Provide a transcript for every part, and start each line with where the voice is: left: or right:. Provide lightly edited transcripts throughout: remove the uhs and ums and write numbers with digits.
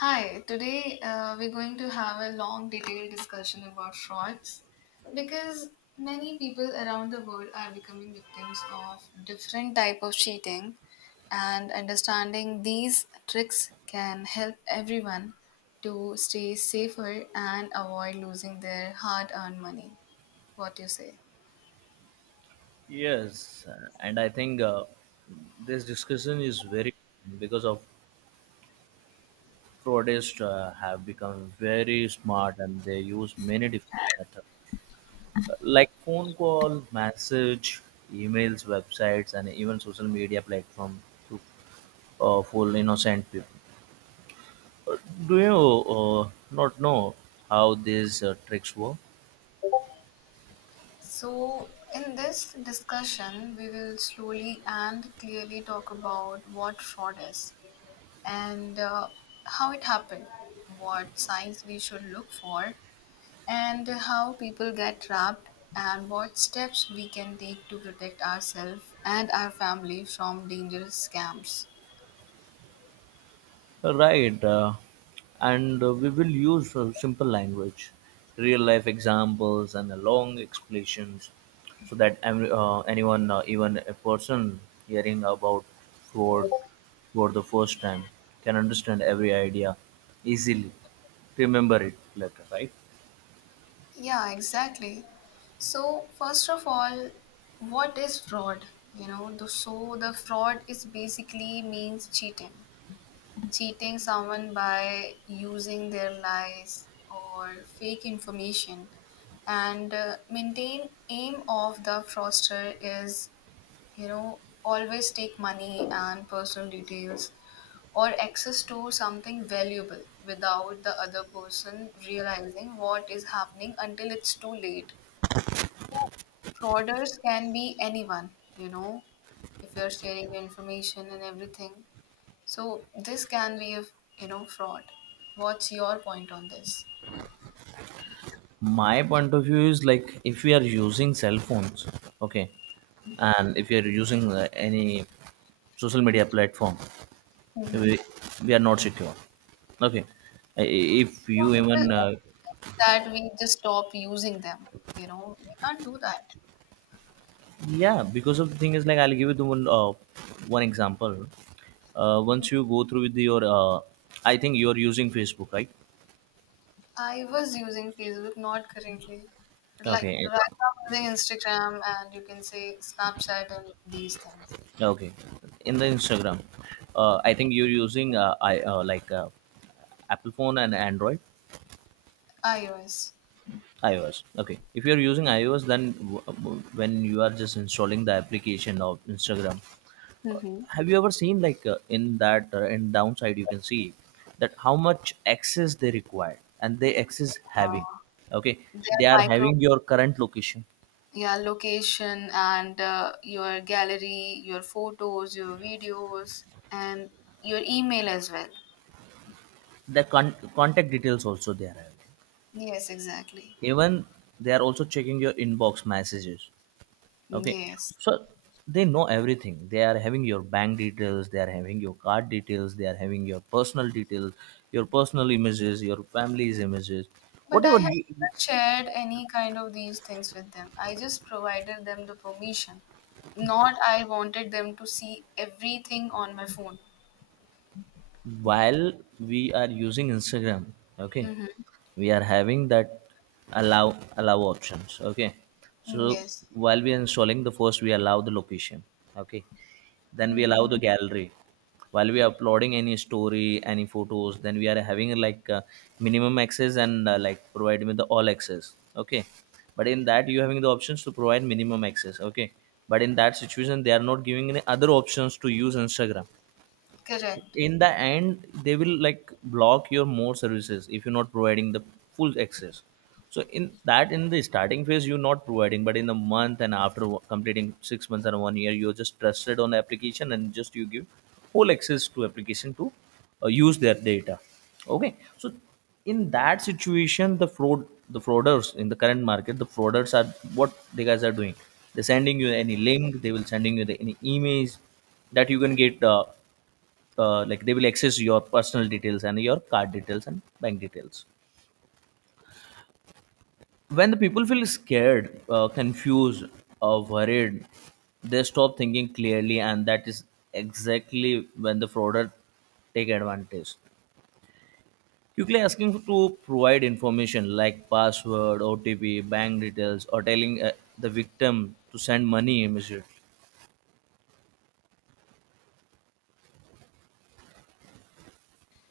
left: Hi, today we're going to have a long, detailed discussion about frauds because many people around the world are becoming victims of different type of cheating, and understanding these tricks can help everyone to stay safer and avoid losing their hard-earned money. What do you say?
right: Yes, and I think this discussion is very because of fraudsters have become very smart, and they use many different methods like phone call, message, emails, websites, and even social media platform to fool innocent people. Do you not know how these tricks work?
left: So, in this discussion, we will slowly and clearly talk about what fraud is, and how it happened, what signs we should look for, and how people get trapped, and what steps we can take to protect ourselves and our family from dangerous scams.
right: Right, and we will use simple language, real life examples, and long explanations so that anyone, even a person hearing about fraud for the first time, can understand every idea easily, remember it later, right?
left: Yeah, exactly. So, first of all, what is fraud? The fraud is basically means cheating someone by using their lies or fake information, and maintain aim of the fraudster is, you know, always take money and personal details or access to something valuable without the other person realizing what is happening until it's too late. Frauders can be anyone, you know. If you're sharing your information and everything, so this can be a, you know, fraud. What's your point on this?
right: My point of view is like if we are using cell phones, okay, and if you're using any social media platform,
left: Mm-hmm.
right: we, we are not secure, okay? If you even
left: That we just stop using them. You know we can't do that.
right: yeah, because of the thing is like, I'll give you the one one example. Once you go through with your I think you're using Facebook, right?
left: I was using Facebook, not currently. Like
right: Okay.
left: right now, I'm using Instagram, and you can say Snapchat and these things.
right: Okay, in the Instagram, I think you're using I like Apple phone and Android.
left: iOS.
right: iOS. Okay, if you're using iOS, then when you are just installing the application of Instagram,
left: Mm-hmm.
right: have you ever seen like in that, in downside you can see that how much access they require and they access having? Okay,
left: Their
right: they are
left: micro.
right: having your current location,
left: Yeah, location, and your gallery, your photos, your videos, and your email as well.
right: the contact details also they are having,
left: Yes, exactly.
right: even they are also checking your inbox messages. Okay,
left: Yes.
right: so they know everything. They are having your bank details, they are having your card details, they are having your personal details, your personal images, your family's images,
left: But I
right: whatever
left: have
right: you,
left: never shared any kind of these things with them. I just provided them the permission. Not I wanted them to see everything on my phone.
right: while we are using Instagram. Okay,
left: Mm-hmm.
right: we are having that allow options, okay? So
left: Yes.
right: while we are installing the first, we allow the location, okay? Then we allow
left: Mm-hmm.
right: the gallery. While we are uploading any story, any photos, then we are having like minimum access and like providing with the all access, okay? But in that you having the options to provide minimum access, okay? But in that situation, they are not giving any other options to use Instagram.
left: Correct.
right: In the end, they will like block your more services if you're not providing the full access. So in that, in the starting phase you're not providing, but in the month and after completing 6 months and 1 year, you're just trusted on the application, and just you give whole access to application to use their data. Okay, so in that situation, the frauders in the current market, the frauders are what the guys are doing, they're sending you any link, they will sending you the, any emails that you can get like they will access your personal details and your card details and bank details. When the people feel scared, confused or worried, they stop thinking clearly, and that is exactly when the frauder take advantage, quickly asking to provide information like password, OTP, bank details, or telling the victim to send money immediately.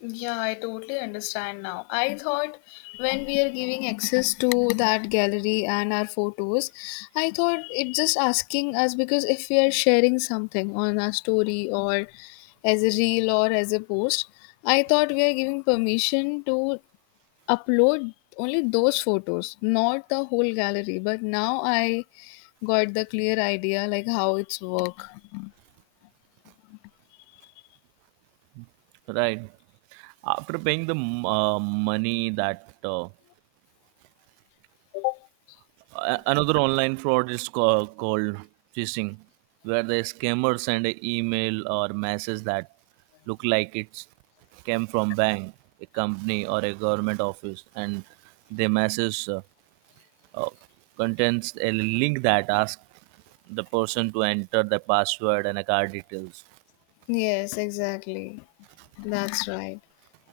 left: Yeah, I totally understand now. I thought when we are giving access to that gallery and our photos, I thought it just asking us because if we are sharing something on our story or as a reel or as a post, I thought we are giving permission to upload only those photos, not the whole gallery. But now I got the clear idea like how it's work.
right: Right, after paying the money that another online fraud is called phishing, where the scammer send an email or message that look like it came from bank, a company, or a government office, and the message uh, contains a link that asks the person to enter the password and account details.
left: Yes, exactly. That's right.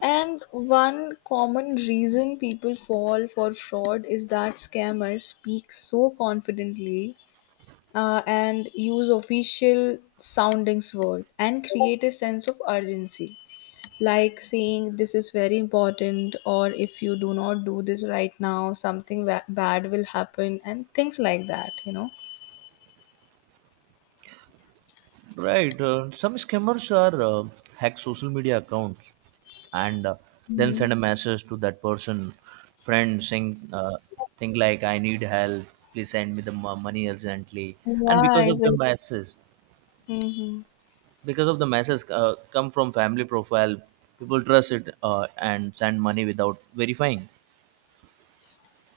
left: And one common reason people fall for fraud is that scammers speak so confidently and use official soundings word and create a sense of urgency, like saying this is very important, or if you do not do this right now something wa- bad will happen, and things like that, you know.
right: Right. Some scammers are hack social media accounts and then
left: Hmm.
right: send a message to that person, friend, saying thing like, "I need help. Please send me the money urgently." And because
left: Yeah,
right: of the message,
left: exactly.
right: come from family profile, people trust it and send money without verifying.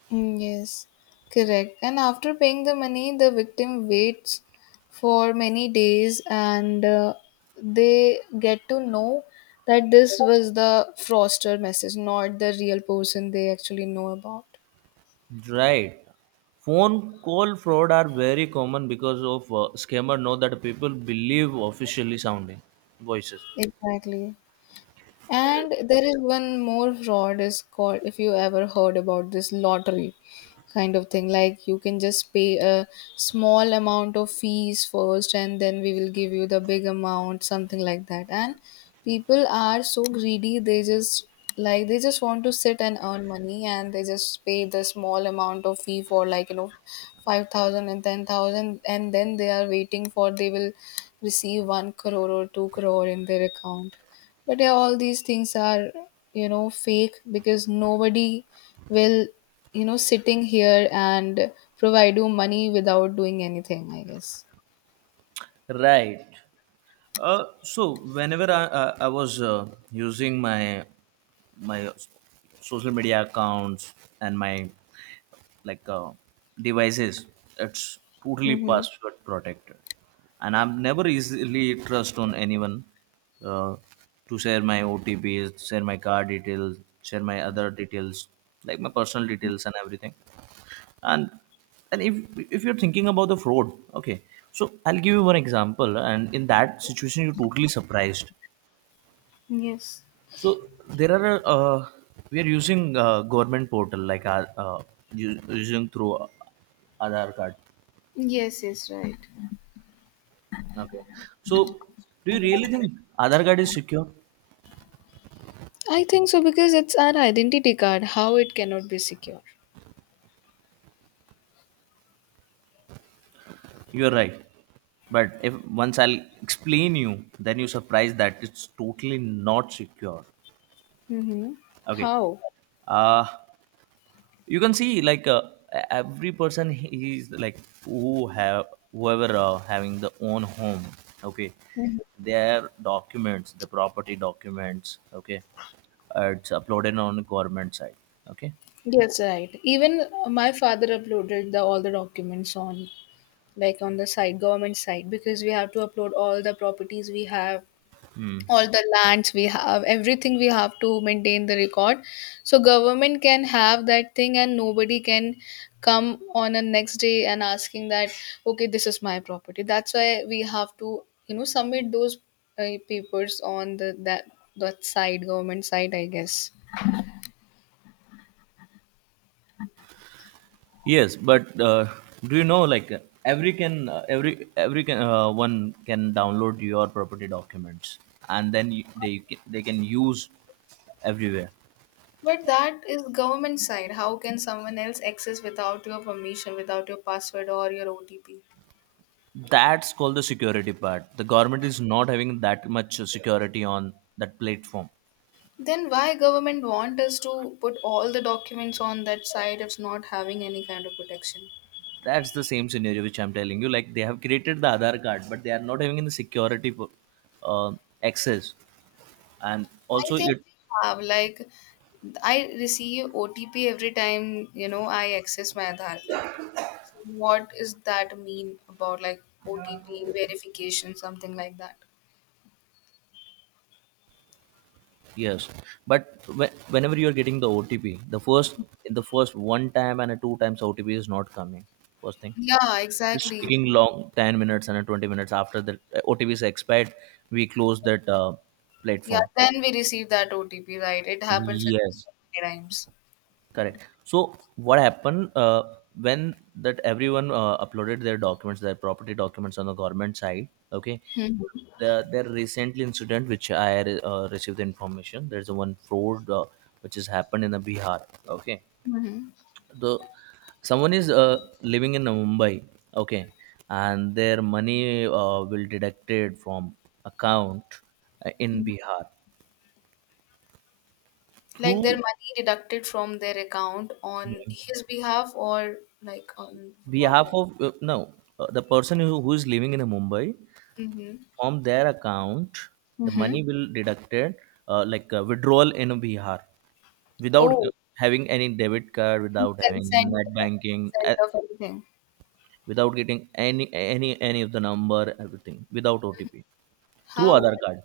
left: Mm, yes, correct. And after paying the money, the victim waits for many days, and they get to know that this was the fraudster message, not the real person they actually know about.
right: Right. Phone call fraud are very common because of scammer know that people believe officially sounding voices.
left: Exactly. And there is one more fraud is called, if you ever heard about this lottery kind of thing, like you can just pay a small amount of fees first and then we will give you the big amount, something like that. And people are so greedy, they just, like they just want to sit and earn money, and they just pay the small amount of fee for like, you know, 5000 and 10000, and then they are waiting for they will receive 1 crore or 2 crore in their account. But yeah, all these things are, you know, fake, because nobody will, you know, sitting here and provide you money without doing anything, I guess.
right: Right. So whenever I was using my social media accounts and my like devices, it's totally
left: Mm-hmm.
right: password protected, and I'm never easily trust on anyone uh, to share my OTPs, share my card details, share my other details like my personal details and everything, and and if you're thinking about the fraud, okay, so I'll give you one example, and in that situation you're totally surprised.
left: Yes.
right: So there are we are using government portal like our using through Aadhaar card.
left: Yes, yes, right.
right: Okay, so do you really think Aadhaar card is secure?
left: I think so, because it's our identity card, how it cannot be secure.
right: You're right, but if once I'll explain you, then you surprise that it's totally not secure.
left: Mm-hmm.
right: Okay.
left: How?
right: Uh, you can see like every person, he is like, who have, whoever having the own home, okay,
left: Mhm.
right: their documents, the property documents, okay, it's uploaded on government side. Okay.
left: Yes, right. Even my father uploaded the all the documents on, like on the site, government site, because we have to upload all the properties we have, all the lands we have, everything we have to maintain the record, so government can have that thing and nobody can come on a next day and asking that, okay, this is my property. That's why we have to, you know, submit those papers on the that that side, government side, I guess.
right: Yes, but do you know like every can, one can download your property documents and then they can use everywhere.
left: But that is government side, how can someone else access without your permission, without your password or your OTP?
right: That's called the security part. The government is not having that much security on that platform.
left: Then why government want us to put all the documents on that site if it's not having any kind of protection?
right: That's the same scenario which I'm telling you. Like they have created the Aadhaar card, but they are not having any security uh, access. And
left: I
right: also,
left: think
right: it,
left: we have, like, I receive OTP every time, you know, I access my Aadhaar card. So what is that mean about, like, OTP verification, something like that?
right: yes. But whenever you are getting the OTP, the first, in the first one time and a two times, OTP is not coming. First thing,
left: Yeah,
right: it's
left: exactly.
right: taking long, 10 minutes and a 20 minutes, after the OTP is expired. We close that
left: Yeah,
right: platform.
left: then we receive that OTP, right. It happens with me so
right: Yes.
left: many times.
right: Correct. So what happened when that everyone uploaded their documents, their property documents on the government side? Okay,
left: Hmm.
right: there recently incident which I received the information. There's a one fraud which has happened in the Bihar. Okay,
left: Hmm.
right: the someone is living in Mumbai. Okay, and their money will deducted from account in Bihar
left: Like their
right: through
left: money deducted from their account on his behalf or like on what
right: behalf
left: you.
right: of no, the person who is living in Mumbai,
left: Mm-hmm.
right: from their account the
left: Mm-hmm.
right: money will deducted, withdrawal in Bihar without
left: Oh,
right: having any debit card, without having net
left: any
right: banking,
left: consent of anything.
right: without getting any of the number, everything without OTP, through
left: How
right: other card.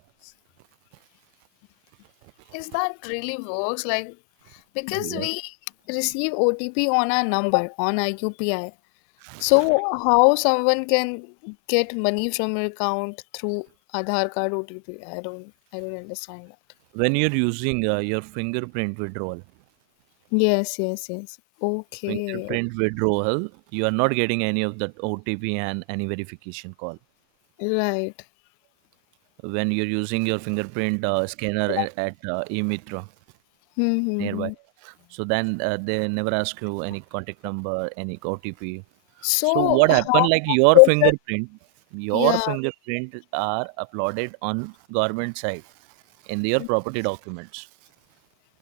left: is that really works, like, because
right: Yeah.
left: we receive OTP on our number, on our UPI. So how someone can get money from your account through Aadhaar card OTP? I don't understand that.
right: When you're using your fingerprint withdrawal,
left: Yes, yes, yes. Okay,
right: fingerprint withdrawal, you are not getting any of that OTP and any verification call
left: right.
right: when you're using your fingerprint scanner at emitra
left: Hmm, hmm,
right: nearby.
left: hmm.
right: So then they never ask you any contact number, any OTP. So
left: So
right: what
left: how
right: happened? Like
left: can person?
right: your
left: Yeah.
right: fingerprint are uploaded on government site in their property documents.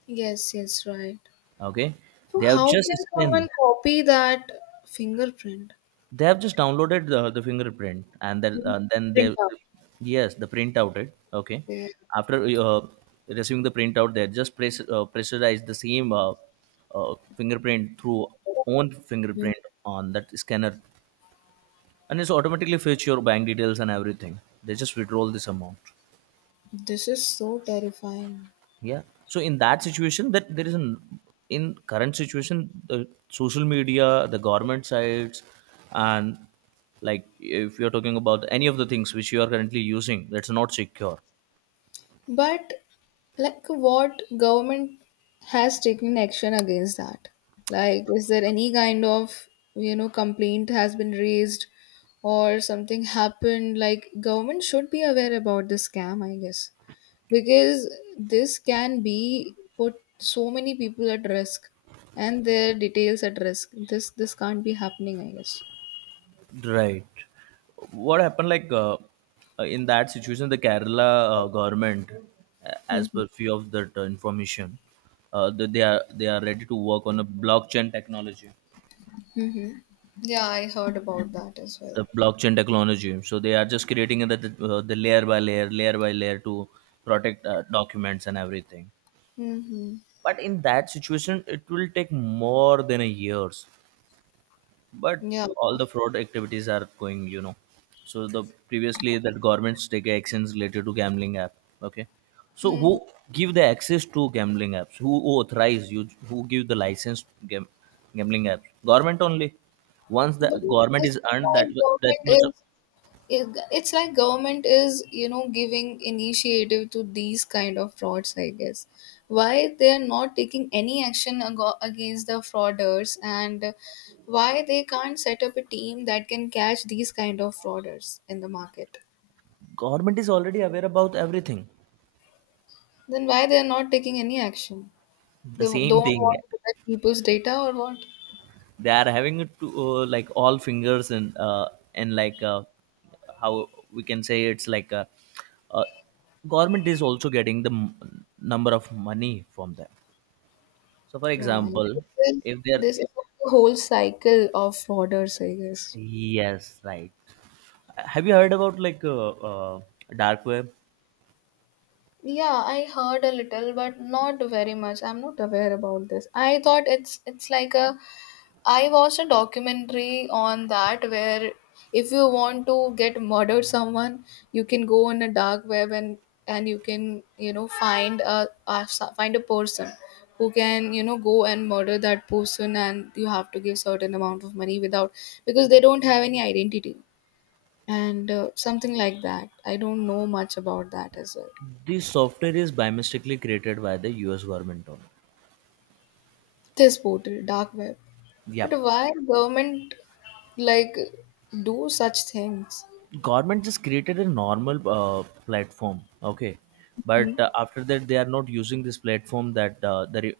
left: Yes, yes, right.
right: Okay,
left: So
right: they have
left: how
right: just
left: can someone
right: scanned.
left: copy that fingerprint?
right: They have just downloaded the fingerprint, and then
left: Hmm,
right: uh, then they,
left: print out.
right: yes the printout it, okay.
left: Yeah.
right: After receiving the printout, they just pressurize the same fingerprint through own
left: Hmm.
right: fingerprint on that scanner, and it's automatically fetch your bank details and everything, they just withdraw this amount.
left: This is so terrifying.
right: Yeah. So in that situation, that there is an, in current situation, the social media, the government sites, and like if you're talking about any of the things which you are currently using, that's not secure.
left: But like what government has taken action against that? Like is there any kind of, you know, complaint has been raised or something happened? Like government should be aware about this scam, I guess. Because this can be put so many people at risk, and their details at risk. This can't be happening, I guess.
right: Right. What happened? Like in that situation, the Kerala government, as
left: Mhm.
right: per few of that information, that they are, they are ready to work on a blockchain technology.
left: Hmm. Yeah, I heard about that as well.
right: The blockchain technology. So they are just creating the layer by layer, layer by layer, to protect documents and everything.
left: Hmm.
right: But in that situation, it will take more than a years. But
left: Yeah.
right: all the fraud activities are going, you know. So the previously that governments take actions related to gambling app. Okay, so
left: Hmm.
right: who give the access to gambling apps? Who authorize you? Who give the license to gambling apps? Government only. Once
left: But
right: the
left: this
right: government
left: is
right: is earned
left: why
right: that that
left: government
right: much,
left: is, it's like government is, you know, giving initiative to these kind of frauds, I guess. Why they are not taking any action ago- against the frauders, and why they can't set up a team that can catch these kind of frauders in the market?
right: government is already aware about everything.
left: Then why they are not taking any action? They
right: The
left: don't
right: same thing.
left: want to protect people's data or what?
right: They are having it to like all fingers and how we can say, it's like a, uh, government is also getting the number of money from them. So, for
left: No I-
right: example,
left: This is,
right: if they're,
left: this is a whole cycle of frauders, I guess.
right: yes, right. Have you heard about like dark web?
left: Yeah, I heard a little, but not very much. I'm not aware about this. I thought it's like a. I watched a documentary on that where if you want to get murdered someone, you can go on a dark web, and you can, you know, find a find a person who can, you know, go and murder that person, and you have to give certain amount of money without, because they don't have any identity, and something like that. I don't know much about that as well.
right: This software is by mistakenly created by the U.S. government. Only.
left: This portal, dark web.
right: Yeah.
left: But why government, like, do such things?
right: Government just created a normal platform, okay,
left: Hmm.
right: but after that they are not using this platform, that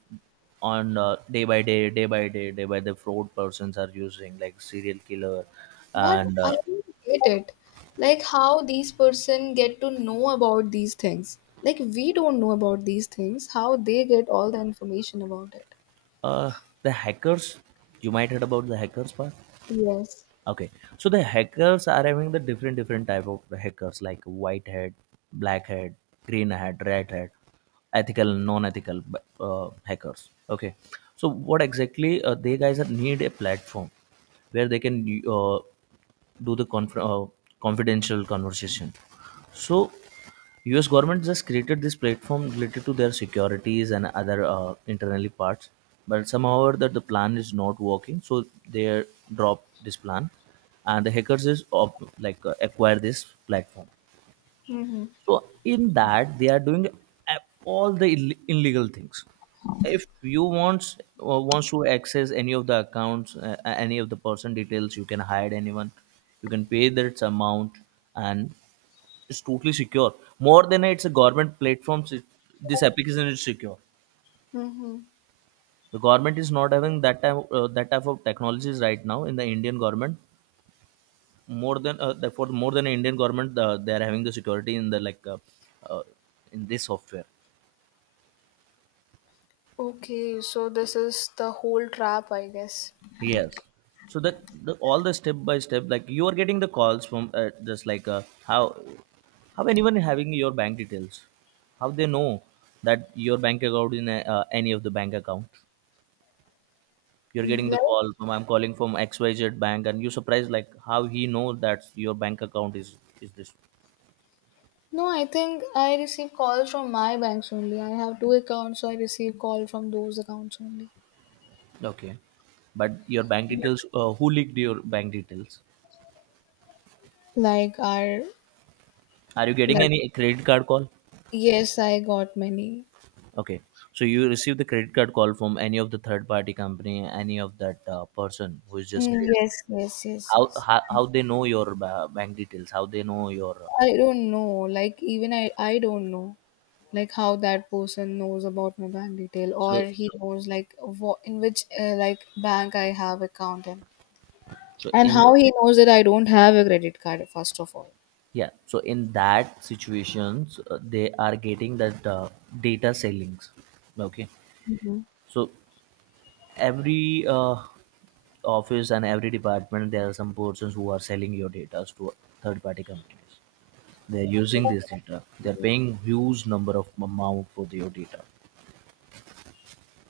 right: on day by day day by day day by the fraud persons are using like serial killer
left: But
right: and
left: I don't get it. Like how these person get to know about these things? Like we don't know about these things. How they get all the information about it?
right: uh, the hackers, you might heard about the hackers part.
left: Yes.
right: Okay, so the hackers are having the different type of hackers like white hat, black hat, green hat, red hat, ethical, non-ethical hackers. Okay, so what exactly they guys are need a platform where they can do the confidential conversation. So, U.S. government just created this platform related to their securities and other internally parts, but somehow that the plan is not working, so they drop this plan, and the hackers is acquire this platform.
left: Mm-hmm.
right: So in that they are doing uh, all the illegal things. If you wants or wants to access any of the accounts, any of the person details, you can hide anyone. You can pay that amount, and it's totally secure. More than it's a government platform. So This application is secure.
left: Mm-hmm.
right: The government is not having that type of technologies right now in the Indian government. More than therefore more than Indian government, they are having the security in the like uh, in this software.
left: Okay, so this is the whole trap, I guess.
right: Yes. So that the, all the step by step, like you are getting the calls from just like uh, how anyone having your bank details, how they know that your bank account in a, any of the bank account. You're getting the
left: Like
right: call from I'm calling from XYZ bank, and you surprised like how he know that your bank account is this.
left: no, I think I receive calls from my banks only. I have two accounts, so I receive call from those accounts only.
right: Okay, but your bank details, who leaked your bank details?
left: Like are,
right: Are you getting
left: like
right: any credit card call?
left: yes, I got many.
right: Okay, so you receive the credit card call from any of the third party company, any of that person who is just
left: Mm,
right: creating.
left: yes, yes, yes,
right: how
left: yes.
right: how, how they know your bank details, how they know your
left: I don't know, like, even I don't know like how that person knows about my bank detail,
right: so
left: or he knows like what in which like bank I have account in,
right: so
left: and
right: in
left: how he knows that I don't have a credit card, first of all.
right: Yeah, so in that situations they are getting that data sellings. Okay,
left: Mhm.
right: so every office and every department there are some persons who are selling your data to third party companies. They're using this data, they're paying huge number of amount for your data.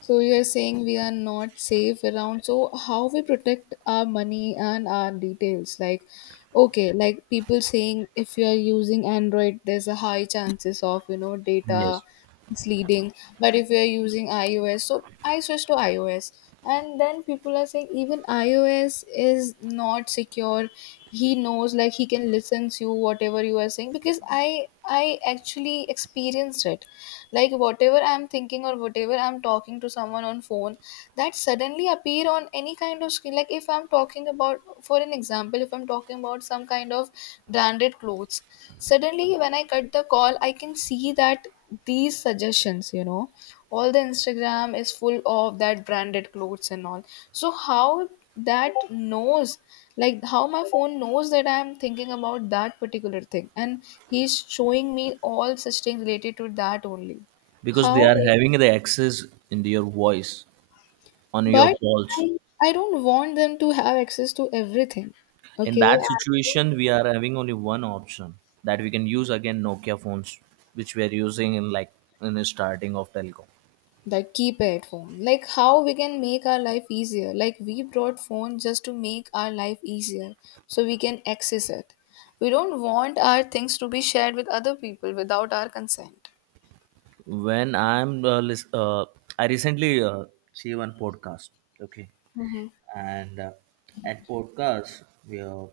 left: So you're saying we are not safe around. So how we protect our money and our details? Like, okay, like people saying if you are using Android, there's a high chances of, you know, data
right: Yes.
left: misleading. But if you are using iOS, so I switched to iOS, and then people are saying even iOS is not secure. He knows, like he can listen to you whatever you are saying, because I actually experienced it. Like whatever I'm thinking, or whatever I'm talking to someone on phone, that suddenly appear on any kind of screen. Like if I'm talking about, for an example, if I'm talking about some kind of branded clothes, suddenly when I cut the call, I can see that these suggestions, you know, all the Instagram is full of that branded clothes and all. So how that knows, like how my phone knows that I am thinking about that particular thing, and he's showing me all such things related to that only?
right: Because they
left: How?
right: are having the access into your voice on your
left: But i
right: calls.
left: I don't want them to have access to everything.
right: In
left: Okay,
right: that situation we are having only one option, that we can use again Nokia phones, which we are using in like in the starting of telecom.
left: the keypad phone, like how we can make our life easier? Like we brought phone just to make our life easier, so we can access it. We don't want our things to be shared with other people without our consent.
right: When i'm uh, lis- uh, i recently see one podcast. Okay.
left: Hmm.
right: And at podcast we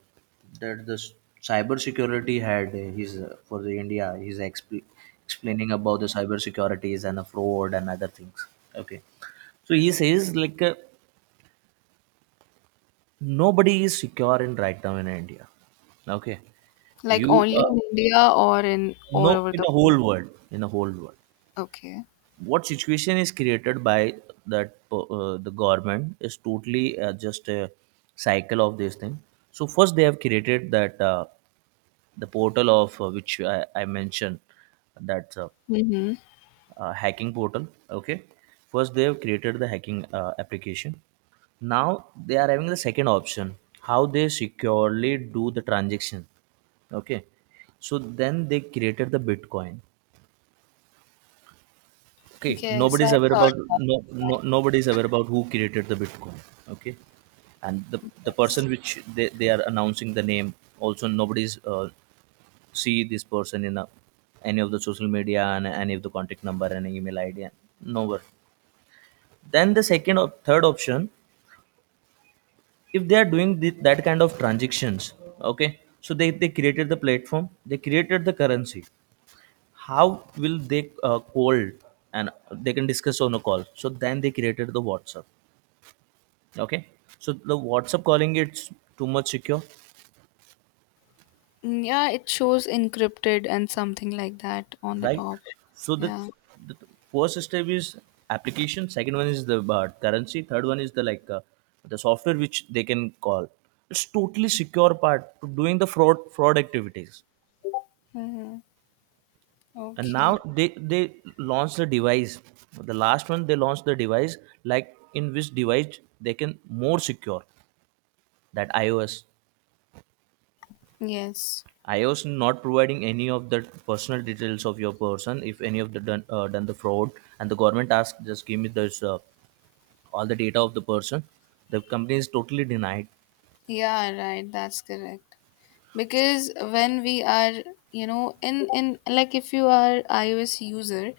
right: that the s- cyber security had his for the India he's explaining about the cyber securities and the fraud and other things. Okay. So he says like nobody is secure in right now in India. Okay.
left: Like
right: you
left: only in India, or in all
right: no,
left: over
right: in
left: the
right: the
left: world?
right: whole world. In the whole world,
left: Okay.
right: what situation is created by that the government is totally just a cycle of this thing. So first they have created that the portal of which I mentioned that
left: Mm-hmm.
right: hacking portal. Okay, first they have created the hacking application. Now they are having the second option, how they securely do the transaction. Okay, so then they created the Bitcoin. Okay,
left: Yes, I
right: nobody's aware
left: heard
right: about,
left: it.
right: no, no, nobody's aware about who created the Bitcoin. Okay, and the person which they are announcing the name also nobody's see this person in a, any of the social media and any of the contact number and email ID. Nowhere. Then the second or third option, if they are doing the, that kind of transactions, okay, so they created the platform, they created the currency. How will they call and they can discuss on a call? So then they created the WhatsApp. Okay, so the WhatsApp calling, it's too much secure.
left: Mm, yeah, it shows encrypted and something like that on the
right: Right,
left: top.
right: so
left: Yeah.
right: the first step is application, second one is the currency, third one is the like the software which they can call. It's totally secure part to doing the fraud activities.
left: Hmm.
right: And
left: Okay.
right: now they launched the device, the last one, they launched the device, like in which device they can more secure. That iOS.
left: Yes.
right: iOS not providing any of the personal details of your person, if any of the done, done the fraud and the government asks, just give me this all the data of the person, the company is totally denied.
left: Yeah, right, that's correct. Because when we are in like if you are iOS user,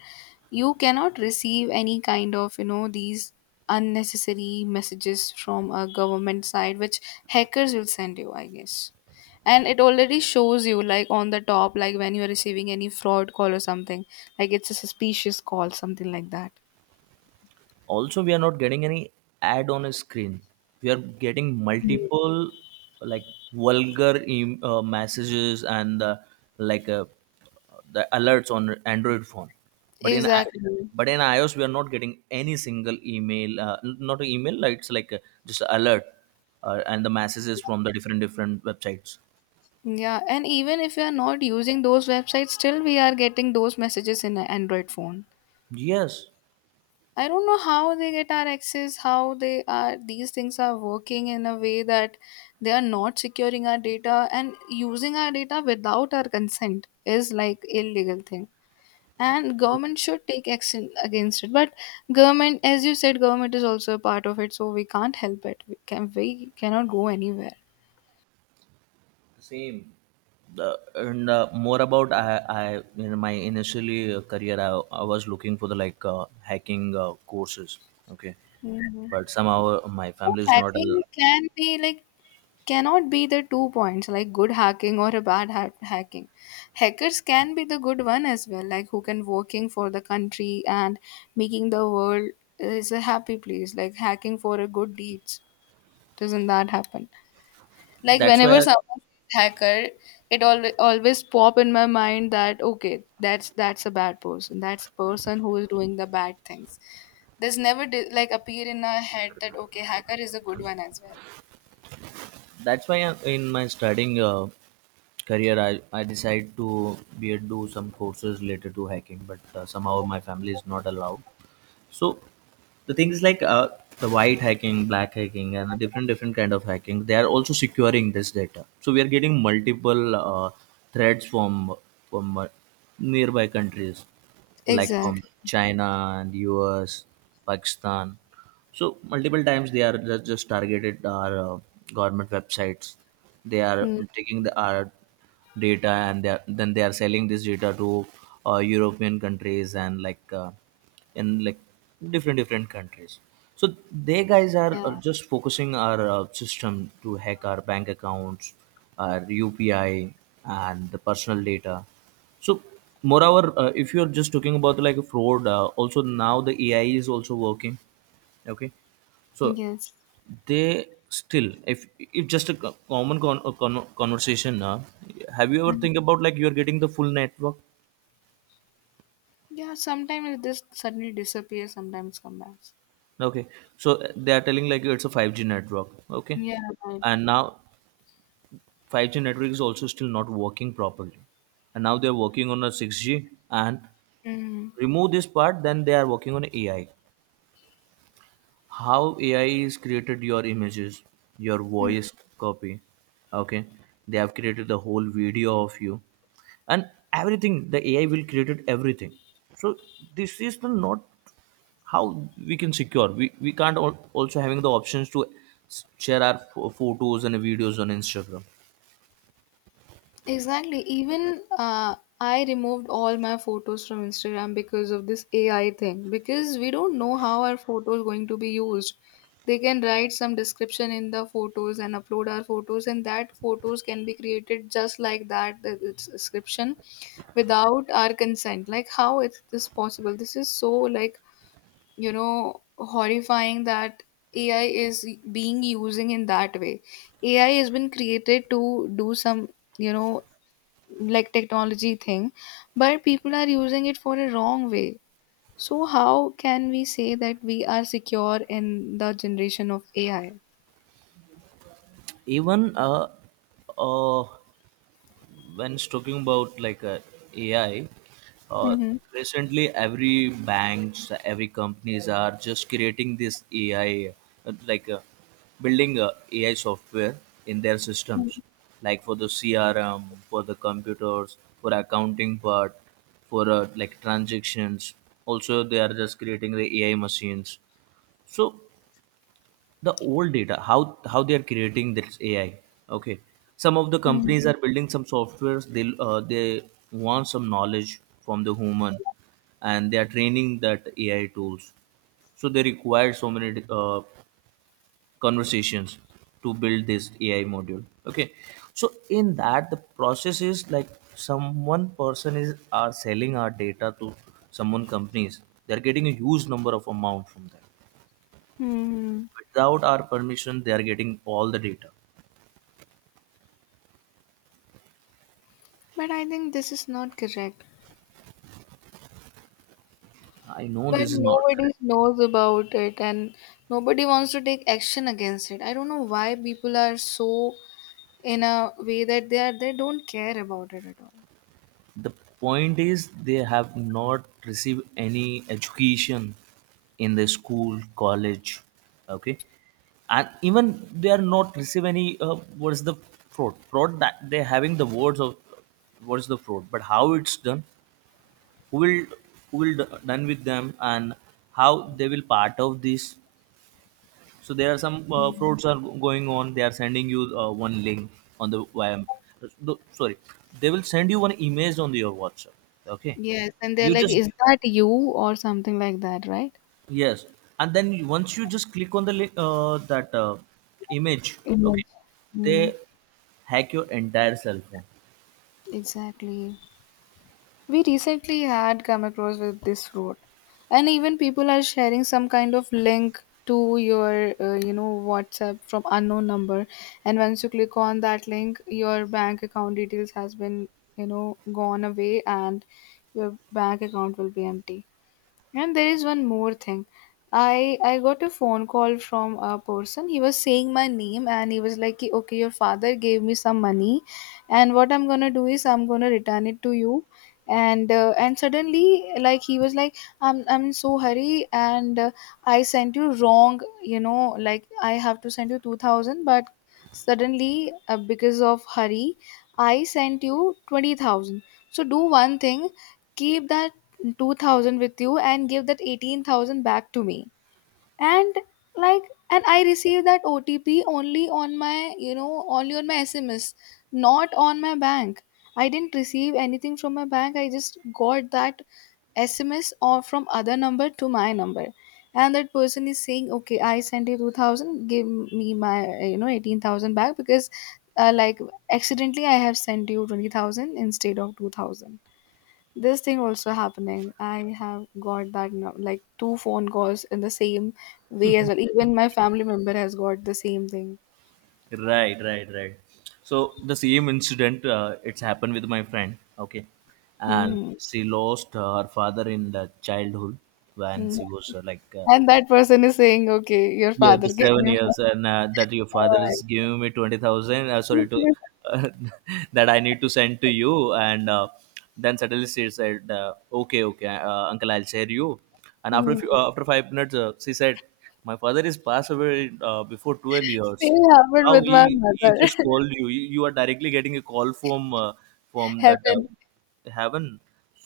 left: you cannot receive any kind of these unnecessary messages from a government side which hackers will send you, I guess. And it already shows you like on the top, like when you are receiving any fraud call or something, like it's a suspicious call, something like that.
right: Also we are not getting any ad on a screen. We are getting
left: Mm.
right: multiple like vulgar messages and like uh, the alerts on Android phone. but in I-
left: Exactly.
right: but in iOS we are not getting any single email not an email, like it's like a, just a alert and the messages from the different different websites.
left: Yeah, and even if we are not using those websites, still we are getting those messages in an Android phone.
right: Yes.
left: I don't know how they get our access, how they are these things are working in a way that they are not securing our data, and using our data without our consent is like illegal thing. And government should take action against it. But government, as you said, government is also a part of it, so we can't help it. We cannot go anywhere.
right: Same. The, and more about I, in my initially career I was looking for the like hacking courses. Okay,
left: Mm.
right: but somehow my
left: So
right: family is not
left: hacking can be like cannot be the two points, like good hacking or a bad hacking. Hackers can be the good one as well, like who can working for the country and making the world is a happy place, like hacking for a good deeds. Doesn't that happen? Like
right: that's why
left: whenever someone says hacker, it always pop in my mind that okay, that's a bad person, that's a person who is doing the bad things. There's never like appear in our head that okay, hacker is a good one as well.
right: that's why in my studying career, I decide to be do some courses related to hacking but somehow my family is not allowed. So the thing is like the white hacking, black hacking, and different different kind of hacking. They are also securing this data. So we are getting multiple threats from from uh, nearby countries, like from
left: Exactly.
right: China and US, Pakistan. So multiple times they are just targeted our government websites. They are
left: Mm,
right: taking the, our data and they are, then they are selling this data to European countries and like in like different different countries. So they guys are,
left: yeah.
right: are just focusing our system to hack our bank accounts, our UPI, and the personal data. So moreover, if you are just talking about like fraud, also now the AI is also working. Okay, so
left: Yes.
right: they still, if just a co- common con- a con- conversation have you ever
left: And
right: think about like you're getting the full network.
left: yeah, sometimes it just suddenly disappears, sometimes come back.
right: Okay, so they are telling like it's a 5G network. Okay,
left: Yeah, right.
right: and now 5G network is also still not working properly, and now they're working on a 6G, and
left: Mm.
right: remove this part then they are working on AI, how AI is created your images, your
left: Mm.
right: voice copy. Okay, they have created the whole video of you and everything. The AI will created everything. So this is the not how we can secure. We can't also having the options to share our photos and videos on Instagram.
left: Exactly. Even I removed all my photos from Instagram because of this AI thing. Because we don't know how our photos going to be used. They can write some description in the photos and upload our photos, and that photos can be created just like that the description without our consent. Like how is this possible? This is so like horrifying that AI is being using in that way. AI has been created to do some you know like technology thing, but people are using it for a wrong way. So how can we say that we are secure in the generation of AI?
right: Even uh when talking about like AI, uh,
left: Mm-hmm.
right: recently every banks, every companies are just creating this AI, uh, like uh, building AI software in their systems, like for the CRM, for the computers, for accounting part, for like transactions. Also, they are just creating the AI machines. So the old data how they are creating this AI. Okay, some of the
left: Hmm.
right: companies are building some softwares, they want some knowledge from the human and they are training that AI tools. So they require so many conversations to build this AI module. Okay, so in that, the process is like someone person is are selling our data to someone companies, they're getting a huge number of amount from that,
left: Hmm.
right: without our permission they are getting all the data.
left: But I think this is not correct.
right: I know
left: But
right: this is not
left: nobody
right: correct.
left: knows about it, and nobody wants to take action against it. I don't know why people are so in a way that they don't care about it at all.
right: The point is they have not received any education in the school college. Okay, and even they are not receive any what is the fraud, that they having the words of what is the fraud, but how it's done, who will, who will done with them and how they will part of this. So there are some frauds are going on. They are sending you one link on the no, sorry, they will send you one image on your WhatsApp. Okay,
left: Yes, and they're
right: you
left: like,
right: just,
left: "Is that you?" or something like that, right?
right: yes, and then once you just click on that image, okay,
left: Image.
right: they
left: Mm,
right: hack your entire cell phone.
left: exactly. We recently had come across with this road, and even people are sharing some kind of link to your, WhatsApp from unknown number, and once you click on that link, your bank account details has been, gone away, and your bank account will be empty. And there is one more thing. I got a phone call from a person. He was saying my name, and he was like, "Ki, okay, your father gave me some money, and what I'm gonna do is I'm gonna return it to you." And suddenly, like he was like, "I'm in so hurry, and I sent you wrong. You know, like I have to send you 2,000, but suddenly because of hurry, I sent you 20,000. So do one thing." Keep that 2000 with you, and give that 18,000 back to me. And like and I received that OTP only on my, only on my SMS, not on my bank. I didn't receive anything from my bank. I just got that SMS or from other number to my number. And that person is saying, "Okay, I sent you 2000, give me my, 18,000 back because like accidentally I have sent you 20,000 instead of 2000." This thing also happening. I have got that now like two phone calls in the same way as well. Even my family member has got the same thing.
right: Right, right, right. So the same incident it's happened with my friend. Okay, and
left: Hmm.
right: she lost her father in the childhood, when
left: Hmm.
right: she was like.
left: And that person is saying, okay, your
right: Yeah,
left: father
right: the
left: gave
right: seven
left: you
right: years, and that your father is
left: Alright.
right: giving me 20,000. Sorry to uh, that I need to send to you, and then suddenly she said, "Okay, okay, uncle, I'll share you." And
left: Hmm.
right: after 5 minutes, she said, "My father is passed away before 12 years.
left: Same happened
right: How
left: with my
right: he
left: mother.
right: just called you? You are directly getting a call from that
left: Heaven.
right: heaven."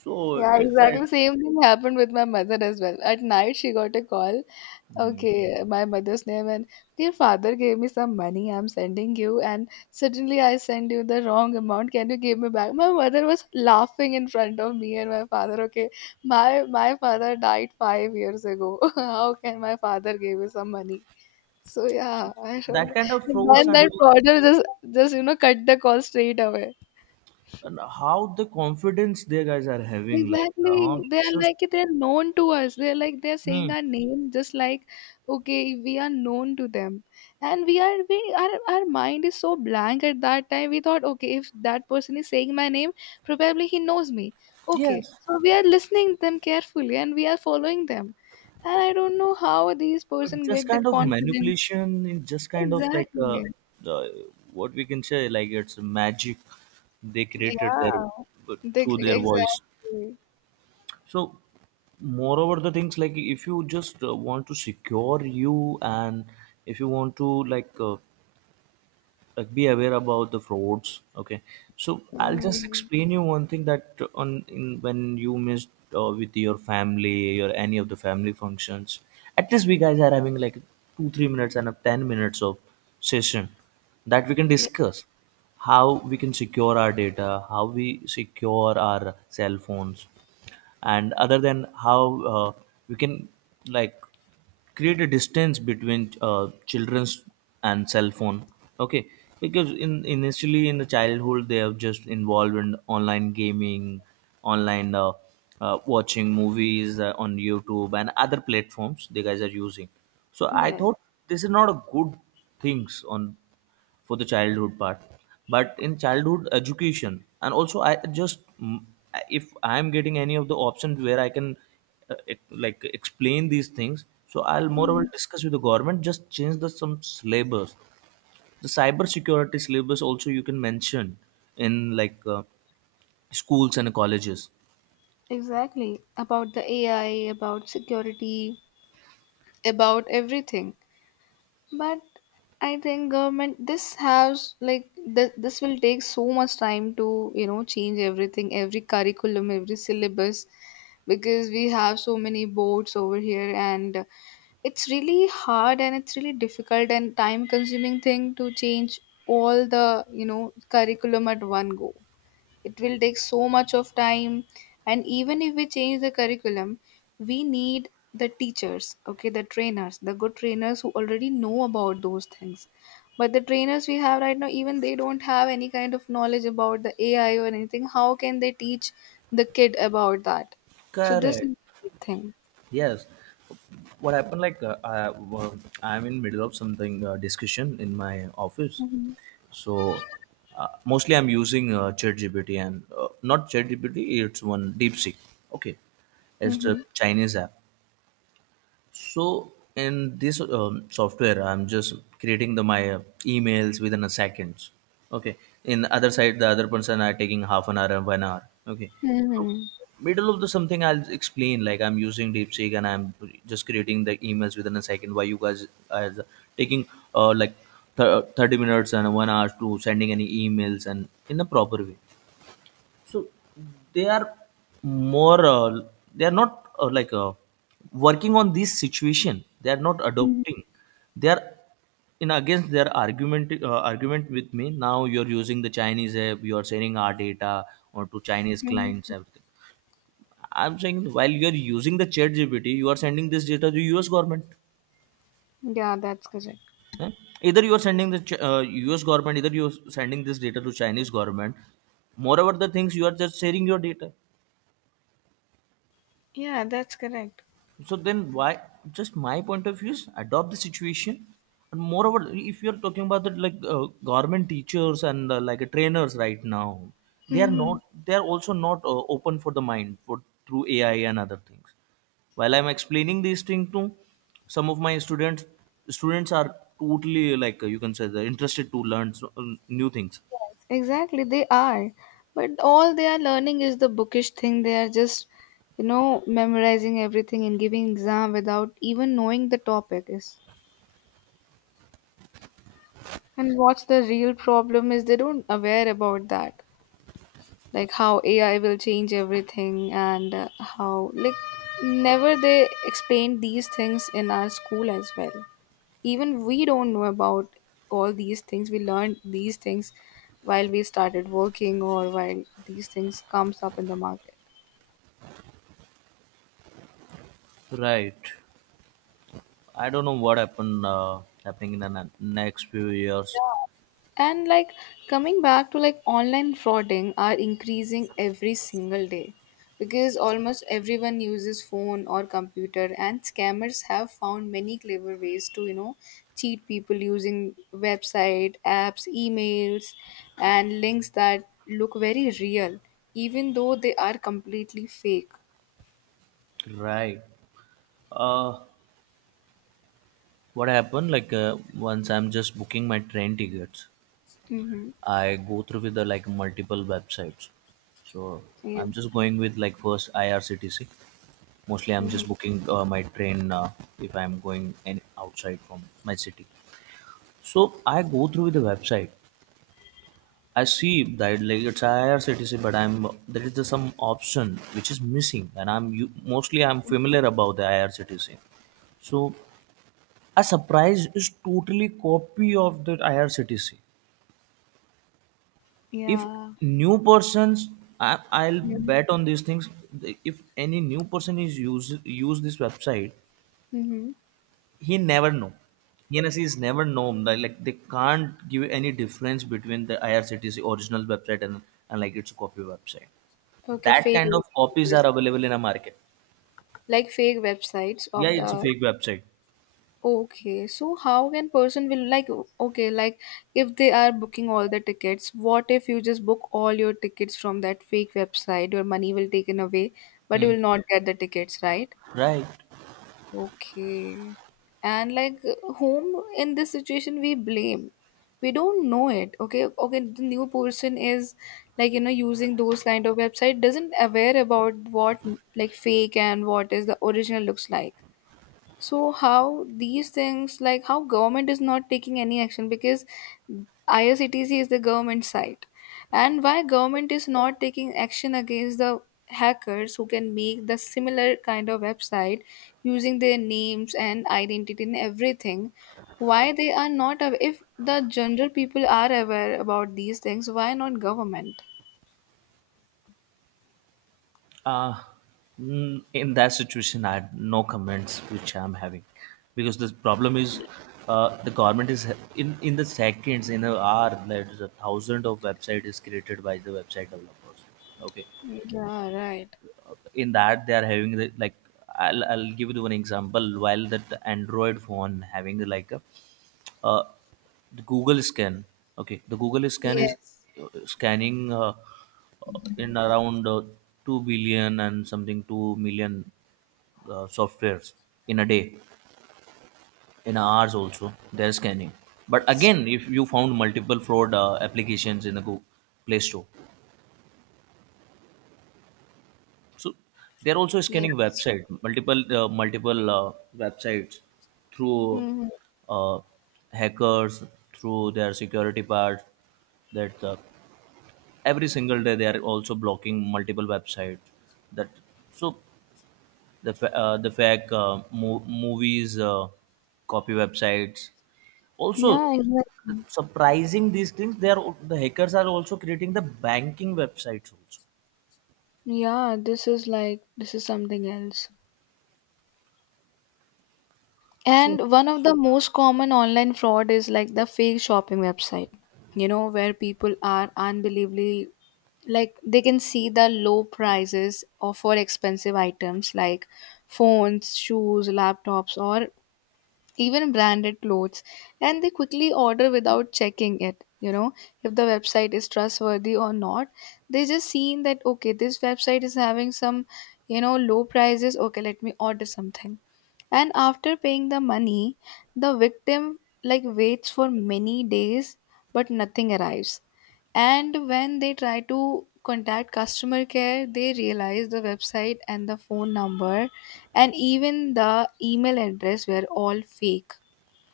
right: So
left: Yeah,
right: it's
left: exactly
right: said
left: same thing happened with my mother as well. At night she got a call.
right: hmm,
left: Okay, my mother's name and dear father gave me some money, I'm sending you, and suddenly I send you the wrong amount. Can you give me back? My mother was laughing in front of me and my father, okay. My father died 5 years ago. How can my father give you some money? So yeah, I don't
right: that
left: know.
right: kind of frauds
left: And then okay, that fraudster just cut the call straight away.
right: and how the confidence they guys are having like
left: Exactly. They are
right: just
left: like they're known to us. They're like they're saying
right: hmm,
left: our name, just like okay, we are known to them. And we our mind is so blank at that time. We thought, okay, if that person is saying my name, probably he knows me. Okay.
right: yes
left: So we are listening them carefully, and we are following them. And I don't know how these person
right: just
left: get
right: kind
left: that
right: of
left: confidence.
right: manipulation in just kind of like
left: Exactly.
right: uh, what we can say, like it's magic they created
left: Yeah.
right: their through their voice.
left: Exactly.
right: So moreover the things, like if you just want to secure you and if you want to like be aware about the frauds, okay. So I'll just
left: Mm,
right: explain you one thing that on in when you missed with your family or any of the family functions, at least we guys are having like 2 3 minutes and a 10 minutes of session that we can
left: ye-
right: discuss how we can secure our data, how we secure our cell phones, and other than how we can like create a distance between children's and cell phone, okay. Because in initially in the childhood they are just involved in online gaming, online watching movies on YouTube and other platforms the guys are using. So I
left: yes.
right: thought this is not a good things on for the childhood part. But in childhood education and also I just mm, if I'm getting any of the options where I can like explain these things, so I'll more or less discuss with the government, just change the some syllabus, the cyber security syllabus also you can mention in like schools and colleges.
left: Exactly. About the AI, about security, about everything. But I think government this has like this will take so much time to, change everything, every curriculum, every syllabus, because we have so many boards over here, and it's really hard and it's really difficult and time consuming thing to change all the, curriculum at one go. It will take so much of time. And even if we change the curriculum, we need the teachers, okay, the trainers, the good trainers who already know about those things. But the trainers we have right now, even they don't have any kind of knowledge about the AI or anything. How can they teach the kid about that? So this is
right: Correct,
left: the big thing.
right: yes. What happened like well, I'm in middle of something discussion in my office.
left: Mhm.
right: So mostly I'm using ChatGPT and not ChatGPT, it's one DeepSeek. Okay, it's a
left: Mhm.
right: Chinese app. So in this software, I'm just creating the my emails within a seconds. Okay. In the other side, the other person are taking half an hour and 1 hour. Okay. So
left: Mhm.
right: middle of the something I'll explain, like I'm using DeepSeek and I'm just creating the emails within a second. Why you guys are taking uh, like 30 minutes and 1 hour to sending any emails and in a proper way. So they are more they are not like working on this situation. They are not adopting. They are in against their argument with me. Now you are using the Chinese app. You are sending our data or to Chinese
left: Mhm.
right: clients, everything. I'm saying while you are using the Chat GPT, you are sending this data to U.S. government.
left: Yeah, that's correct.
right: Eh? Either you are sending the U.S. government, either you are sending this data to Chinese government. Moreover, the things you are just sharing your data,
left: Yeah, that's correct.
right: so then why? Just my point of view is adopt the situation. And moreover if you're talking about that like government teachers and like trainers right now, they are
left: Mhm.
right: not they are also not open for the mind for through AI and other things. While I'm explaining these things to some of my students, students are totally like you can say they're interested to learn so, new things.
left: Exactly, they are. But all they are learning is the bookish thing. They are just, memorizing everything and giving exam without even knowing the topic is. And what's the real problem is they don't aware about that. Like how AI will change everything, and how like never they explained these things in our school as well. Even we don't know about all these things. We learned these things while we started working or while these things comes up in the market.
right: Right, I don't know what happened happening in the next few years.
left: Yeah. And like coming back to like online frauding are increasing every single day, because almost everyone uses phone or computer, and scammers have found many clever ways to cheat people using website, apps, emails, and links that look very real, even though they are completely fake.
right: Right. uh what happened like once I'm just booking my train tickets,
left: Mm-hmm.
right: I go through with the like multiple websites. So
left: Yes.
right: I'm just going with like first IRCTC, mostly I'm
left: Mm-hmm.
right: just booking my train if I'm going any outside from my city. So I go through with the website, I see that like it's IRCTC, but I'm there is the some option which is missing and mostly I'm familiar about the IRCTC. So a surprise is totally copy of the IRCTC. If
left: Yeah.
right: new persons, I'll
left: Mm-hmm.
right: bet on these things. If any new person is use this website,
left: Mm-hmm.
right: he never know, is never know like they can't give any difference between the IRCTC original website and like its copy website.
left: Okay,
right: That
left: fake.
right: kind of copies are available in a market.
left: Like fake websites
right: Yeah,
left: of
right: it's a
left: the
right: fake website.
left: okay. So how can person will like okay, like if they are booking all the tickets, what if you just book all your tickets from that fake website? Your money will taken away, but you
right: Hmm.
left: will not get the tickets, right?
right: Right.
left: Okay. And like whom in this situation we blame? We don't know it. Okay, okay, the new person is like using those kind of website, doesn't aware about what like fake and what is the original looks like. So how these things, like how government is not taking any action? Because IRCTC is the government site, and why government is not taking action against the hackers who can make the similar kind of website using their names and identity and everything? Why they are not if the general people are aware about these things, why not government?
right: Uh, in that situation, I had no comments which I'm having. Because the problem is the government is in the seconds in a hour there's a thousand of website is created by the website developers. Okay,
left: Yeah, right.
right: in that they are having the, like I'll give you one example. While that Android phone having like a uh, the Google scan, okay, the Google scan is
left: Yes.
right: scanning in around 2 billion and something 2 million softwares in a day, in hours also they're scanning. But
left: Yes.
right: again, if you found multiple fraud applications in the Google Play Store, so they're also scanning
left: Yes.
right: website, multiple websites through
left: Hmm.
right: uh, hackers, through their security part, that every single day they are also blocking multiple websites. That so the the fake movies copy websites also.
left: Yeah.
right: Surprising these things, they are the hackers are also creating the banking websites also.
left: Yeah, this is like this is something else.
right: So
left: And one of the most common online fraud is like the fake shopping website. You know, where people are unbelievably like they can see the low prices of for expensive items like phones, shoes, laptops, or even branded clothes, and they quickly order without checking it, if the website is trustworthy or not. They just seen that okay, this website is having some, low prices, okay, let me order something. And after paying the money, the victim like waits for many days, but nothing arrives. And when they try to contact customer care, they realize the website and the phone number and even the email address were all fake.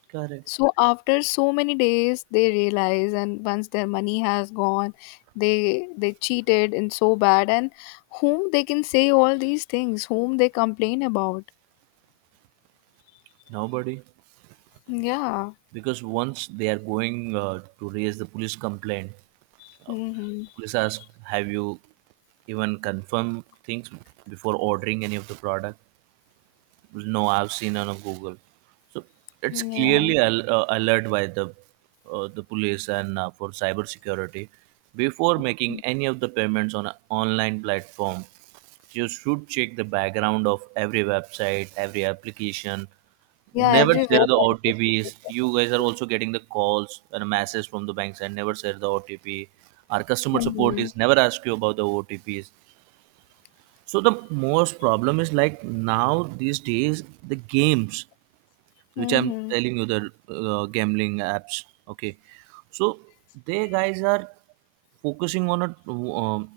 right: correct,
left: So after so many days, they realize, and once their money has gone, they cheated and so bad, and whom they can say all these things, whom they complain about.
right: nobody.
left: Yeah.
right: Because once they are going to raise the police complaint, uh,
left: Hmm.
right: police ask, have you even confirmed things before ordering any of the product? No, I've seen on a Google. So it's
left: Yeah.
right: clearly alert by the police and for cyber security, before making any of the payments on an online platform, you should check the background of every website, every application.
left: Yeah.
right: Never
left: Everywhere.
right: share the
left: I guess it
right: OTPs.
left: is.
right: You guys are also getting the calls and messages from the banks, and never share the OTP. Our customer support
left: Mhm.
right: is never ask you about the OTPs. So the most problem is like now these days the games which I'm
left: Mhm.
right: telling you the gambling apps. Okay, so they guys are focusing on a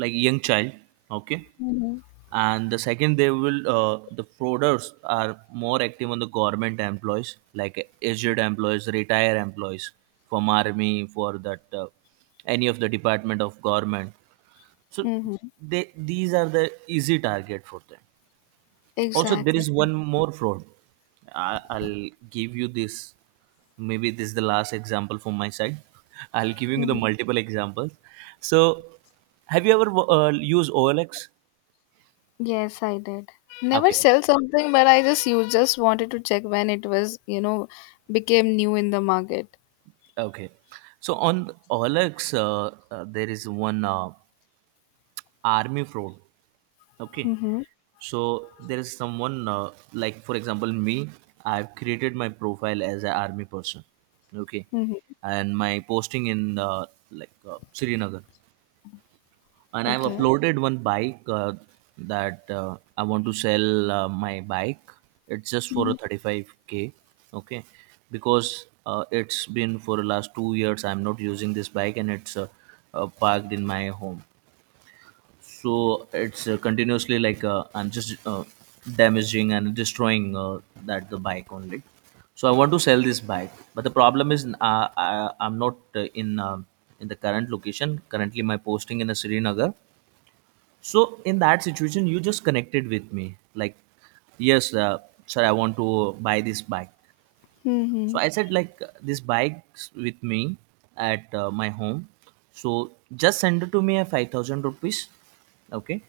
right: like young child. Okay,
left: Mhm.
right: and the second they will the frauders are more active on the government employees, like aged employees, retired employees, from army, for that any of the department of government. So
left: Mhm.
right: they these are the easy target for them. Also there
left: Exactly.
right: is one more fraud, I'll give you this, maybe this is the last example from my side. I'll give you the
left: Mhm.
right: multiple examples. So have you ever used OLX?
left: Yes, I did. Never
right: Okay.
left: sell something, but I just you just wanted to check when it was, became new in the market.
right: Okay. So on Olex, there is one army fraud. Okay.
left: Mm-hmm.
right: So there is someone like, for example, me. I've created my profile as an army person. Okay,
left: Mm-hmm.
right: and my posting in like Srinagar, and I've
left: Okay.
right: uploaded one bike that I want to sell my bike. It's just for a
left: Mhm.
right: 35k, okay? Because it's been for the last 2 years I'm not using this bike and it's parked in my home. So it's continuously I'm just damaging and destroying that the bike only. So I want to sell this bike, but the problem is I'm not in the current location. Currently, my posting in a Srinagar. So in that situation, you just connected with me, like, yes, sir, I want to buy this bike. So
left: Mhm.
right: I said, like, this bike's with me at my home. So just send it to me at 5,000 rupees, okay,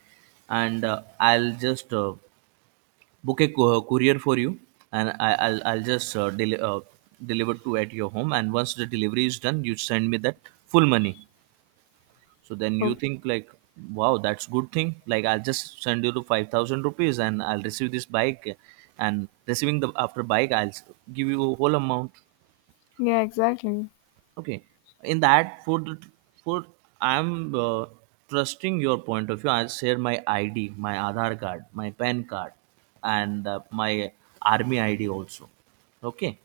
right: and I'll just book a courier for you, and I'll just deliver to at your home. And once the delivery is done, you send me that full money. So then you
left: Okay.
right: think like, wow, that's good thing. Like I'll just send you the 5,000 rupees and I'll receive this bike, and receiving the after bike give you a whole amount.
left: Yeah, exactly.
right: Okay, in that for the for I'm trusting your point of view. I'll share my ID, my Aadhaar card, my PAN card, and my army ID also. Okay,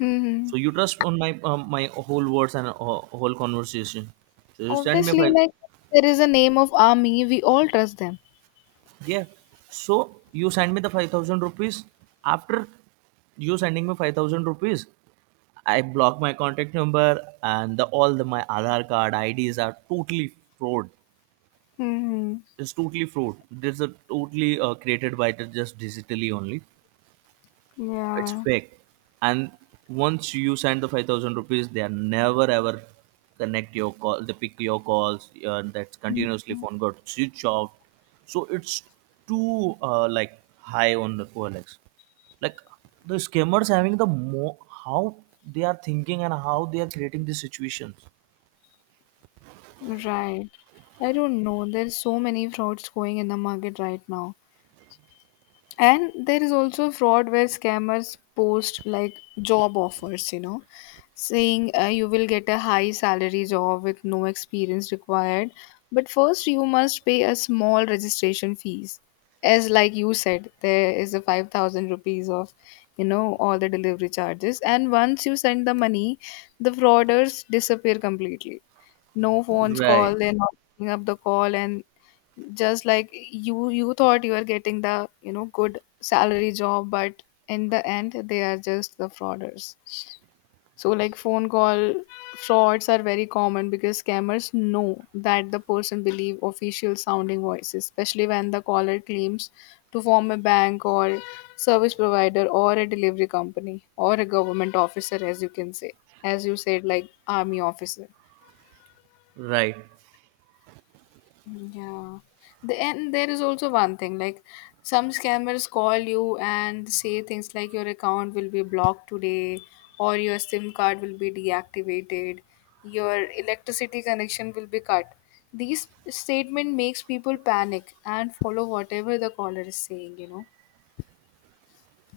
left: Mhm.
right: so you trust on my my whole words and whole conversation. So you send me
left: Obviously,
right: five.
left: like there is a name of army, we all trust them.
right: Yeah. So you send me the 5,000 rupees. After you sending me 5,000 rupees, I block my contact number, and the, all the my Aadhaar card IDs are totally fraud.
left: Hmm.
right: It's totally fraud. This is totally created by the just digitally only. It's
left: Yeah.
right: fake. And once you send the 5,000 rupees, they are never ever connect your call. They pick your calls. That's continuously phone got switch off. So it's too high on the OLX. Like the scammers having the more how they are thinking and how they are creating these situations.
left: Right. I don't know. There's so many frauds going in the market right now. And there is also fraud where scammers post like job offers, you know, saying you will get a high salary job with no experience required, but first you must pay a small registration fees. As like you said, there is a 5,000 rupees of, you know, all the delivery charges, and once you send the money, the frauders disappear completely. No phones
right: Right,
left: call, they're not picking up the call, and just like you thought you were getting the, you know, good salary job, but in the end they are just the frauders. So like phone call frauds are very common because scammers know that the person believe official sounding voices, especially when the caller claims to form a bank, or service provider, or a delivery company, or a government officer, as you can say, as you said, like army officer.
right: right,
left: Yeah. The, and there is also one thing like some scammers call you and say things like your account will be blocked today, or your SIM card will be deactivated, your electricity connection will be cut. These statement makes people panic and follow whatever the caller is saying, you know.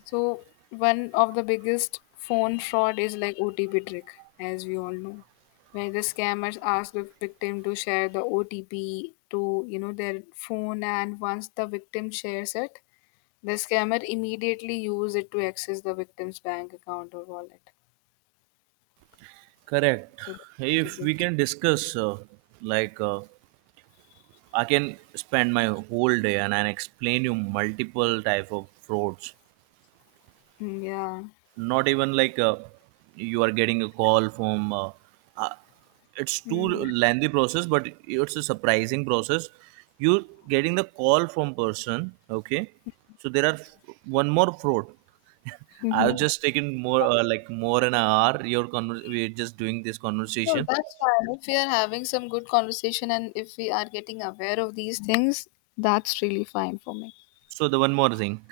left: So one of the biggest phone fraud is like OTP trick, as we all know, where the scammers ask the victim to share the OTP to, you know, their phone, and once the victim shares it, the scammer immediately use it to access the victim's bank account or wallet.
right: correct.
left: So that's a
right: If we
left: big thing.
right: can discuss, like, uh, I can spend my whole day and I explain you multiple type of frauds.
left: Mm, yeah.
right: Not even like you are getting a call from. Uh, it's too
left: Mm.
right: lengthy process, but it's a surprising process. You getting the call from person. Okay, so one more fraud. I've
left: Mm-hmm.
right: just taken more more an hour. We're just doing this
left: No,
right: conversation.
left: that's fine. If we are having some good conversation and if we are getting aware of these things, that's really fine for me.
right: So the one more thing,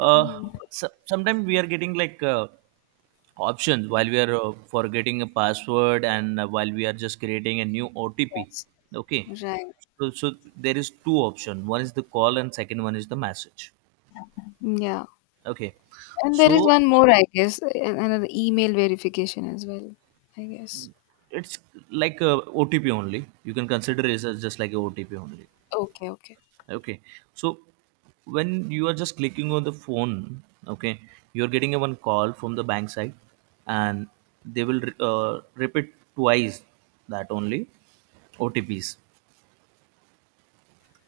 right: uh,
left: Hmm.
right: so sometimes we are getting like. Options while we are forgetting a password and while we are just creating a new OTP.
left: Yes.
right: Okay.
left: Right.
right: So, so there is two options. One is the call and second one is the message.
left: Yeah.
right: Okay.
left: And there is
right: So
left: one more, I guess, another email verification as well, I guess.
right: it's like a OTP only. You can consider it as just like a OTP only.
left: Okay, okay.
right: Okay. So when you are just clicking on the phone, okay, you're getting a one call from the bank side, and they will repeat twice that only OTPs.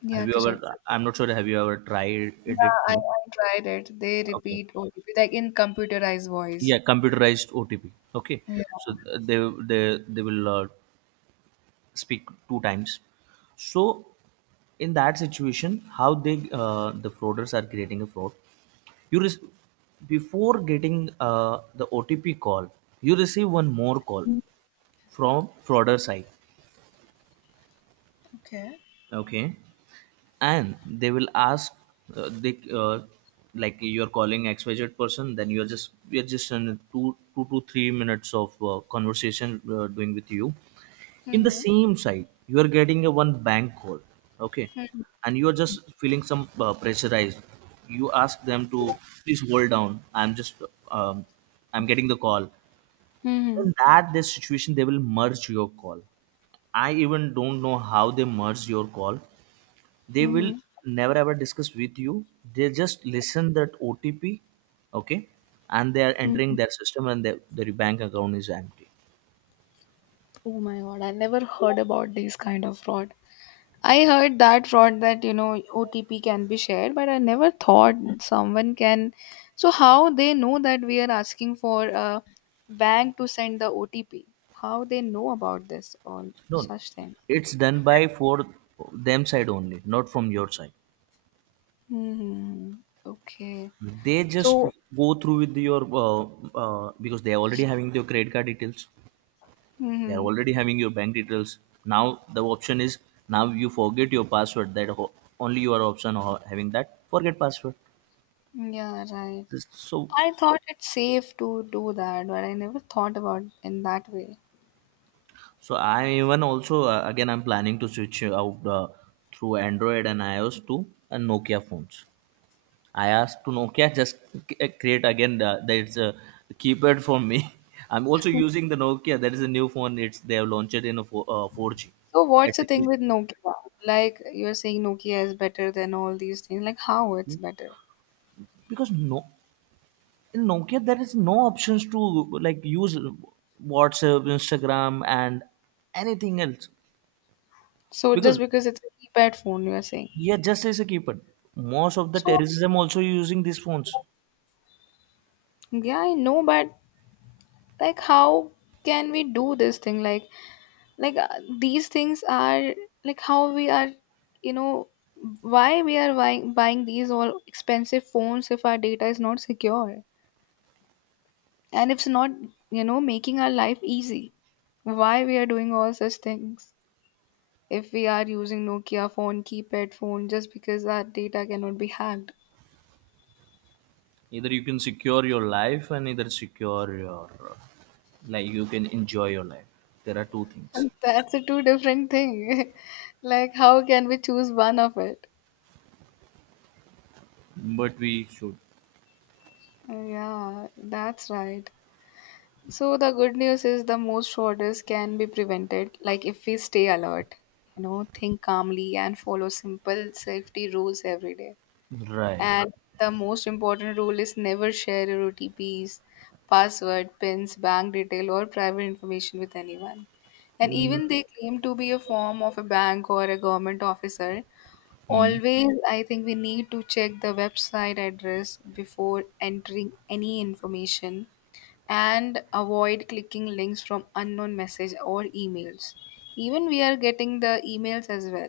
left: Yeah,
right: Have you ever?
left: correct.
right: I'm not sure. Have you ever tried
left: Yeah,
right: it?
left: I tried it. They
right: Okay.
left: repeat OTP like in computerized voice.
right: Yeah, computerized OTP. Okay.
left: Yeah.
right: So they will speak 2 times. So in that situation, how the frauders are creating a fraud. You rec- Before getting the OTP call, you receive one more call from frauder side.
left: Okay.
right: Okay. And they will ask they like you're calling xyz person. Then you're just in two two to three minutes of conversation doing with you. In the
left: Mm-hmm.
right: same side, you are getting a one bank call, okay,
left: Mm-hmm.
right: and you are just feeling some pressurized. You ask them to please hold down. I'm just um, I'm getting the call.
left: Mm-hmm.
right: In that this situation, they will merge your call. I even don't know how they merge your call. They will
left: Mm-hmm.
right: never ever discuss with you. They just listen that otp. Okay. And they are
left: Mm-hmm.
right: entering their system and their bank account is empty.
left: Oh my god, I never heard about these kind of fraud. I heard that fraud that, you know, OTP can be shared, but I never thought someone can. So how they know that we are asking for a bank to send the OTP? How they know about this or
right: No,
left: such thing?
right: it's done by for them side only, not from your side.
left: Hmm. Okay.
right: They just
left: So
right: go through with your because they are already having your credit card details. They are
left: hmm,
right: already having your bank details. Now the option is, now you forget your password. Only your option of having that forget password.
left: yeah, right.
right: So
left: I thought it's safe to do that, but I never thought about in that way.
right: so I even also, again, I'm planning to switch out through Android and iOS to Nokia phones. I asked to Nokia just create again the, that it's a keypad for me. I'm also using the Nokia. That is a new phone. It's they have launched it in a four, 4G.
left: So what's
right: It's
left: the
right: a
left: thing
right: key
left: with Nokia? Like you're saying Nokia is better than all these things. Like how it's better?
right: because no, in Nokia there is no options to like use WhatsApp, Instagram, and anything else.
left: So just
right: Because
left: because it's a keypad phone, you are saying.
right: yeah, just as a keypad. Most of the
left: So
right: terrorism also using these phones.
left: yeah, I know, but like, how can we do this thing? Like, like uh, these things are like how we are, you know, why we are buying these all expensive phones if our data is not secure and if it's not, you know, making our life easy. Why we are doing all such things if we are using Nokia phone, keypad phone, just because our data cannot be hacked.
right: Either you can secure your life, and either secure your like you can enjoy your life. There are two things.
left: And that's a two different thing. Like, how can we choose one of it?
right: But we should.
left: Yeah, that's right. So the good news is the most orders can be prevented, like if we stay alert, you know, think calmly and follow simple safety rules every day. Yeah.
right: Right.
left: And the most important rule is never share your OTPs, password, pins, bank detail, or private information with anyone, and even they claim to be a form of a bank or a government officer.
right: Mhm.
left: Always, I think we need to check the website address before entering any information and avoid clicking links from unknown message or emails. Even we are getting the emails as well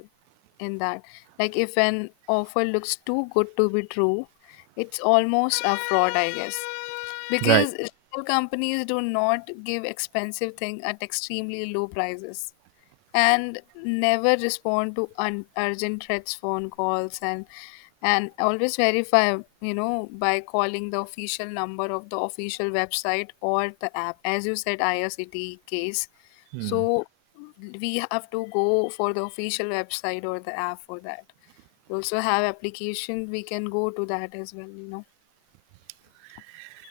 left: in that. Like if an offer looks too good to be true, it's almost a fraud, I guess.
right: Right.
left: Because real companies do not give expensive thing at extremely low prices, and never respond to urgent threats phone calls, and always verify, you know, by calling the official number of the official website or the app, as you said, irct case. So we have to go for the official website or the app for that. We also have application, we can go to that as well, you know.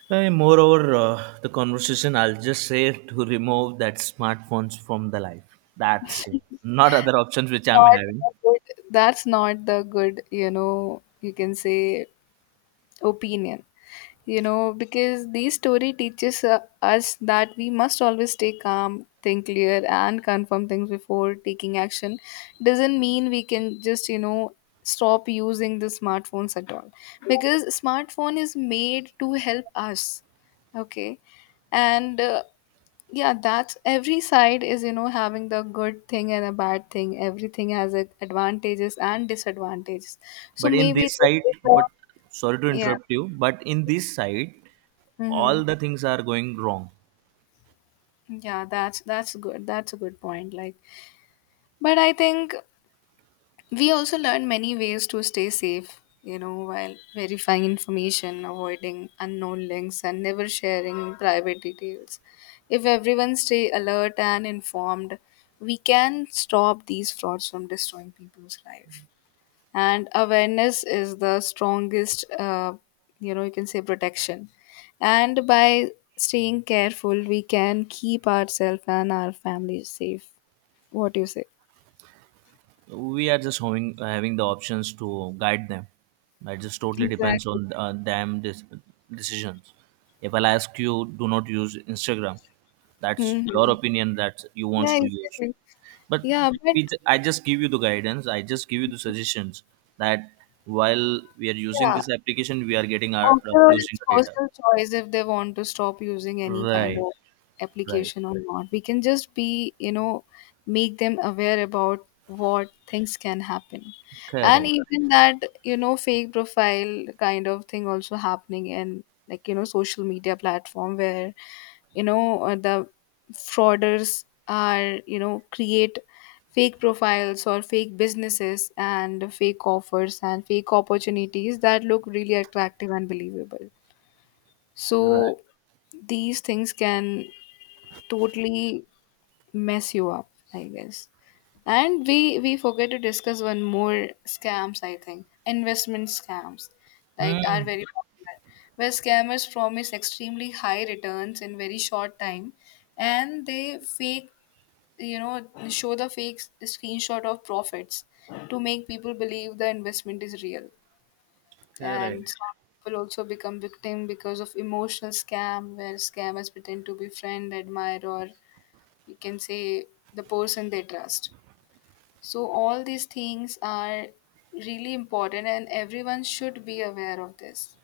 right: Moreover, the conversation I'll just say to remove that smartphones from the life. That's it. Not other options which I'm
left: Not
right: having.
left: the good- That's not the good, you know, you can say opinion, you know, because the story teaches us that we must always stay calm, think clear, and confirm things before taking action. Doesn't mean we can just, you know, stop using the smartphones at all, because smartphone is made to help us, okay. And yeah, that's every side is, you know, having the good thing and a bad thing. Everything has its advantages and disadvantages. So
right: But in
left: maybe
right: this
left: this
right: side,
left: is the,
right: but sorry to
left: yeah,
right: interrupt you, but in this side all
left: hmm.
right: the things are going wrong.
left: Yeah, that's good. That's a good point. Like, but I think we also learn many ways to stay safe, you know, while verifying information, avoiding unknown links, and never sharing private details. If everyone stay alert and informed, we can stop these frauds from destroying people's life, and awareness is the strongest you know, you can say, protection, and by staying careful we can keep ourselves and our family safe. What do you say?
right: We are just having the options to guide them. It just totally depends
left: Exactly.
right: on them decisions. If I ask you, do not use Instagram, that's your
left: Hmm.
right: opinion that you
left: Yeah,
right: wants to use.
left: exactly.
right: But
left: Yeah, but
right: I just give you the guidance, I just give you the suggestions that while we are using
left: yeah,
right: this application, we are getting our
left: after all, it's
right: losing our data.
left: personal choice if they want to stop using any kind of
right: Right. Right.
left: application or not. We can just be, you know, make them aware about what things can happen. And
right: Correct.
left: even that, you know, fake profile kind of thing also happening in like, you know, social media platform where, the frauders are, you know, create fake profiles or fake businesses and fake offers and fake opportunities that look really attractive and believable.
right: Right.
left: So these things can totally mess you up, I guess. And we forget to discuss one more scams, I think. Investment scams, like, are
right: Hmm.
left: very popular, where scammers promise extremely high returns in very short time, and they fake, you know, show the fake screenshot of profits to make people believe the investment is real.
right: Correct.
left: And some people also become victim because of emotional scam, where scammers pretend to be friend, admire, or you can say the person they trust. So, all these things are really important, and everyone should be aware of this.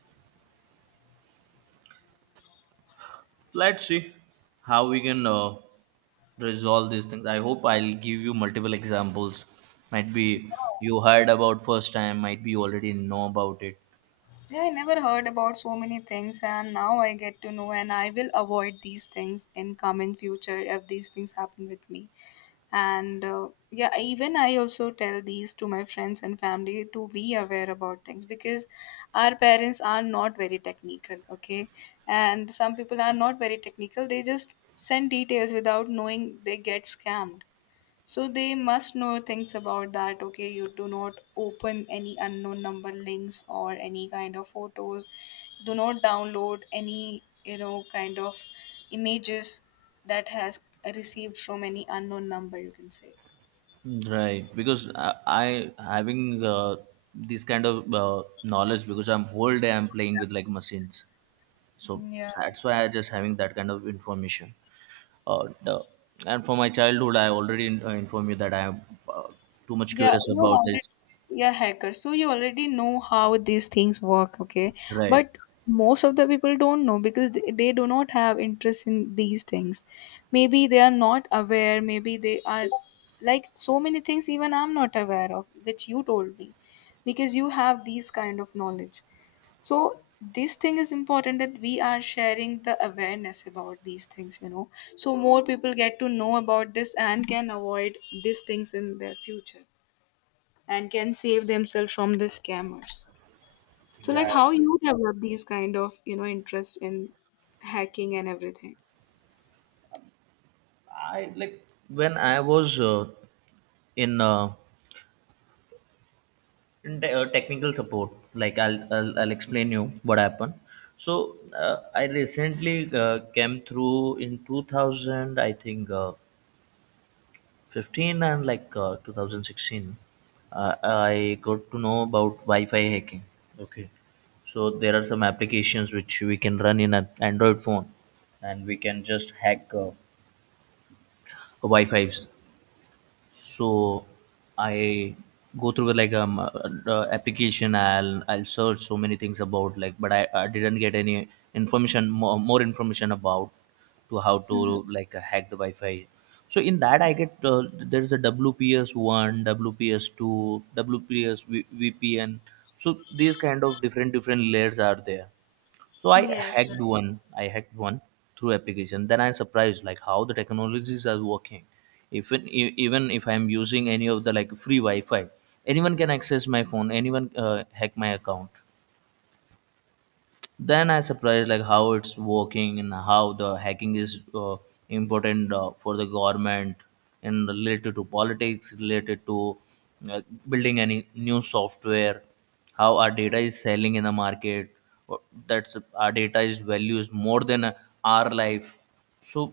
right: Let's see how we can resolve these things. I hope I'll give you multiple examples. Might be you heard about first time, might be you already know about it.
left: Yeah, I never heard about so many things, and now I get to know, and I will avoid these things in coming future if these things happen with me. And yeah, even I also tell these to my friends and family to be aware about things because our parents are not very technical, okay? And some people are not very technical; they just send details without knowing they get scammed. So they must know things about that. Okay, you do not open any unknown number links or any kind of photos. Do not download any, you know, kind of images that has received from any unknown number. You can say.
right: Right, because I having this kind of knowledge, because I'm whole day I'm playing with like machines, so
left: Yeah,
right: that's why I just having that kind of information. Uh, the, and for my childhood, I already in, informed you that I am uh, too much
left: yeah,
right: curious
left: you
right: about
left: wanted,
right: this.
left: yeah, hacker. So you already know how these things work, okay?
right: Right,
left: But most of the people don't know because they do not have interest in these things. Maybe they are not aware, maybe they are like so many things even I'm not aware of, which you told me, because you have these kind of knowledge. So this thing is important that we are sharing the awareness about these things, you know, so more people get to know about this and can avoid these things in their future and can save themselves from the scammers. So like
right: right.
left: how you develop these kind of, you know, interest in hacking and everything.
right: I like when I was in technical support, like I'll explain you what happened. So I recently came through in 2000, I think, 15 and like 2016, I got to know about wi-fi hacking. Okay. So there are some applications which we can run in an android phone, and we can just hack wi-fi's. So I go through with like the application. I'll search so many things about, like, but I didn't get any information, more information about to how
left: Mhm.
right: to like hack the wi-fi. So in that I get there's a wps1 wps2 wps two, vpn. So these kind of different layers are there. So I
left: Yes,
right: hacked
left: right.
right: one. I hacked one through application. Then I surprised like how the technologies are working. Even even if I'm using any of the like free Wi-Fi, anyone can access my phone. Anyone hack my account. Then I surprised like how it's working and how the hacking is important for the government, and related to politics, related to uh, building any new software, how our data is selling in the market. what- that's our data is value is more than our life. So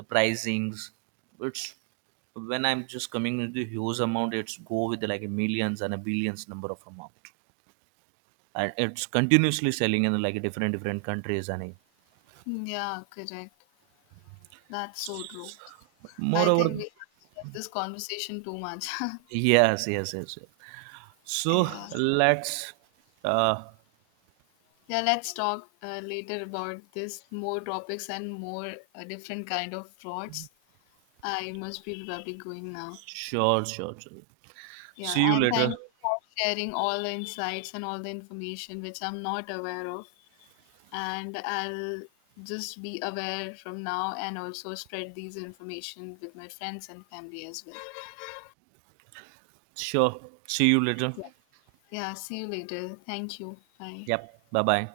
right: the pricings, it's when I'm just coming with the huge amount, it's go with like millions and a billions number of amount, and it's continuously selling in like different countries. And
left: Yeah, correct. That's so true. I
right: moreover,
left: think we have this conversation too much.
right: yes yes yes, yes. So
left: Yeah,
right: let's, uh
left: yeah. Let's talk later about this more topics and more different kind of frauds. I must be probably going now.
right: sure sure sure.
left: Yeah,
right: See you
left: and
right: later.
left: thank you for sharing all the insights and all the information which I'm not aware of. And I'll just be aware from now and also spread these information with my friends and family as well.
right: Sure. See you later.
left: Yeah, see you later. Thank you. Bye.
right: Yep, bye bye.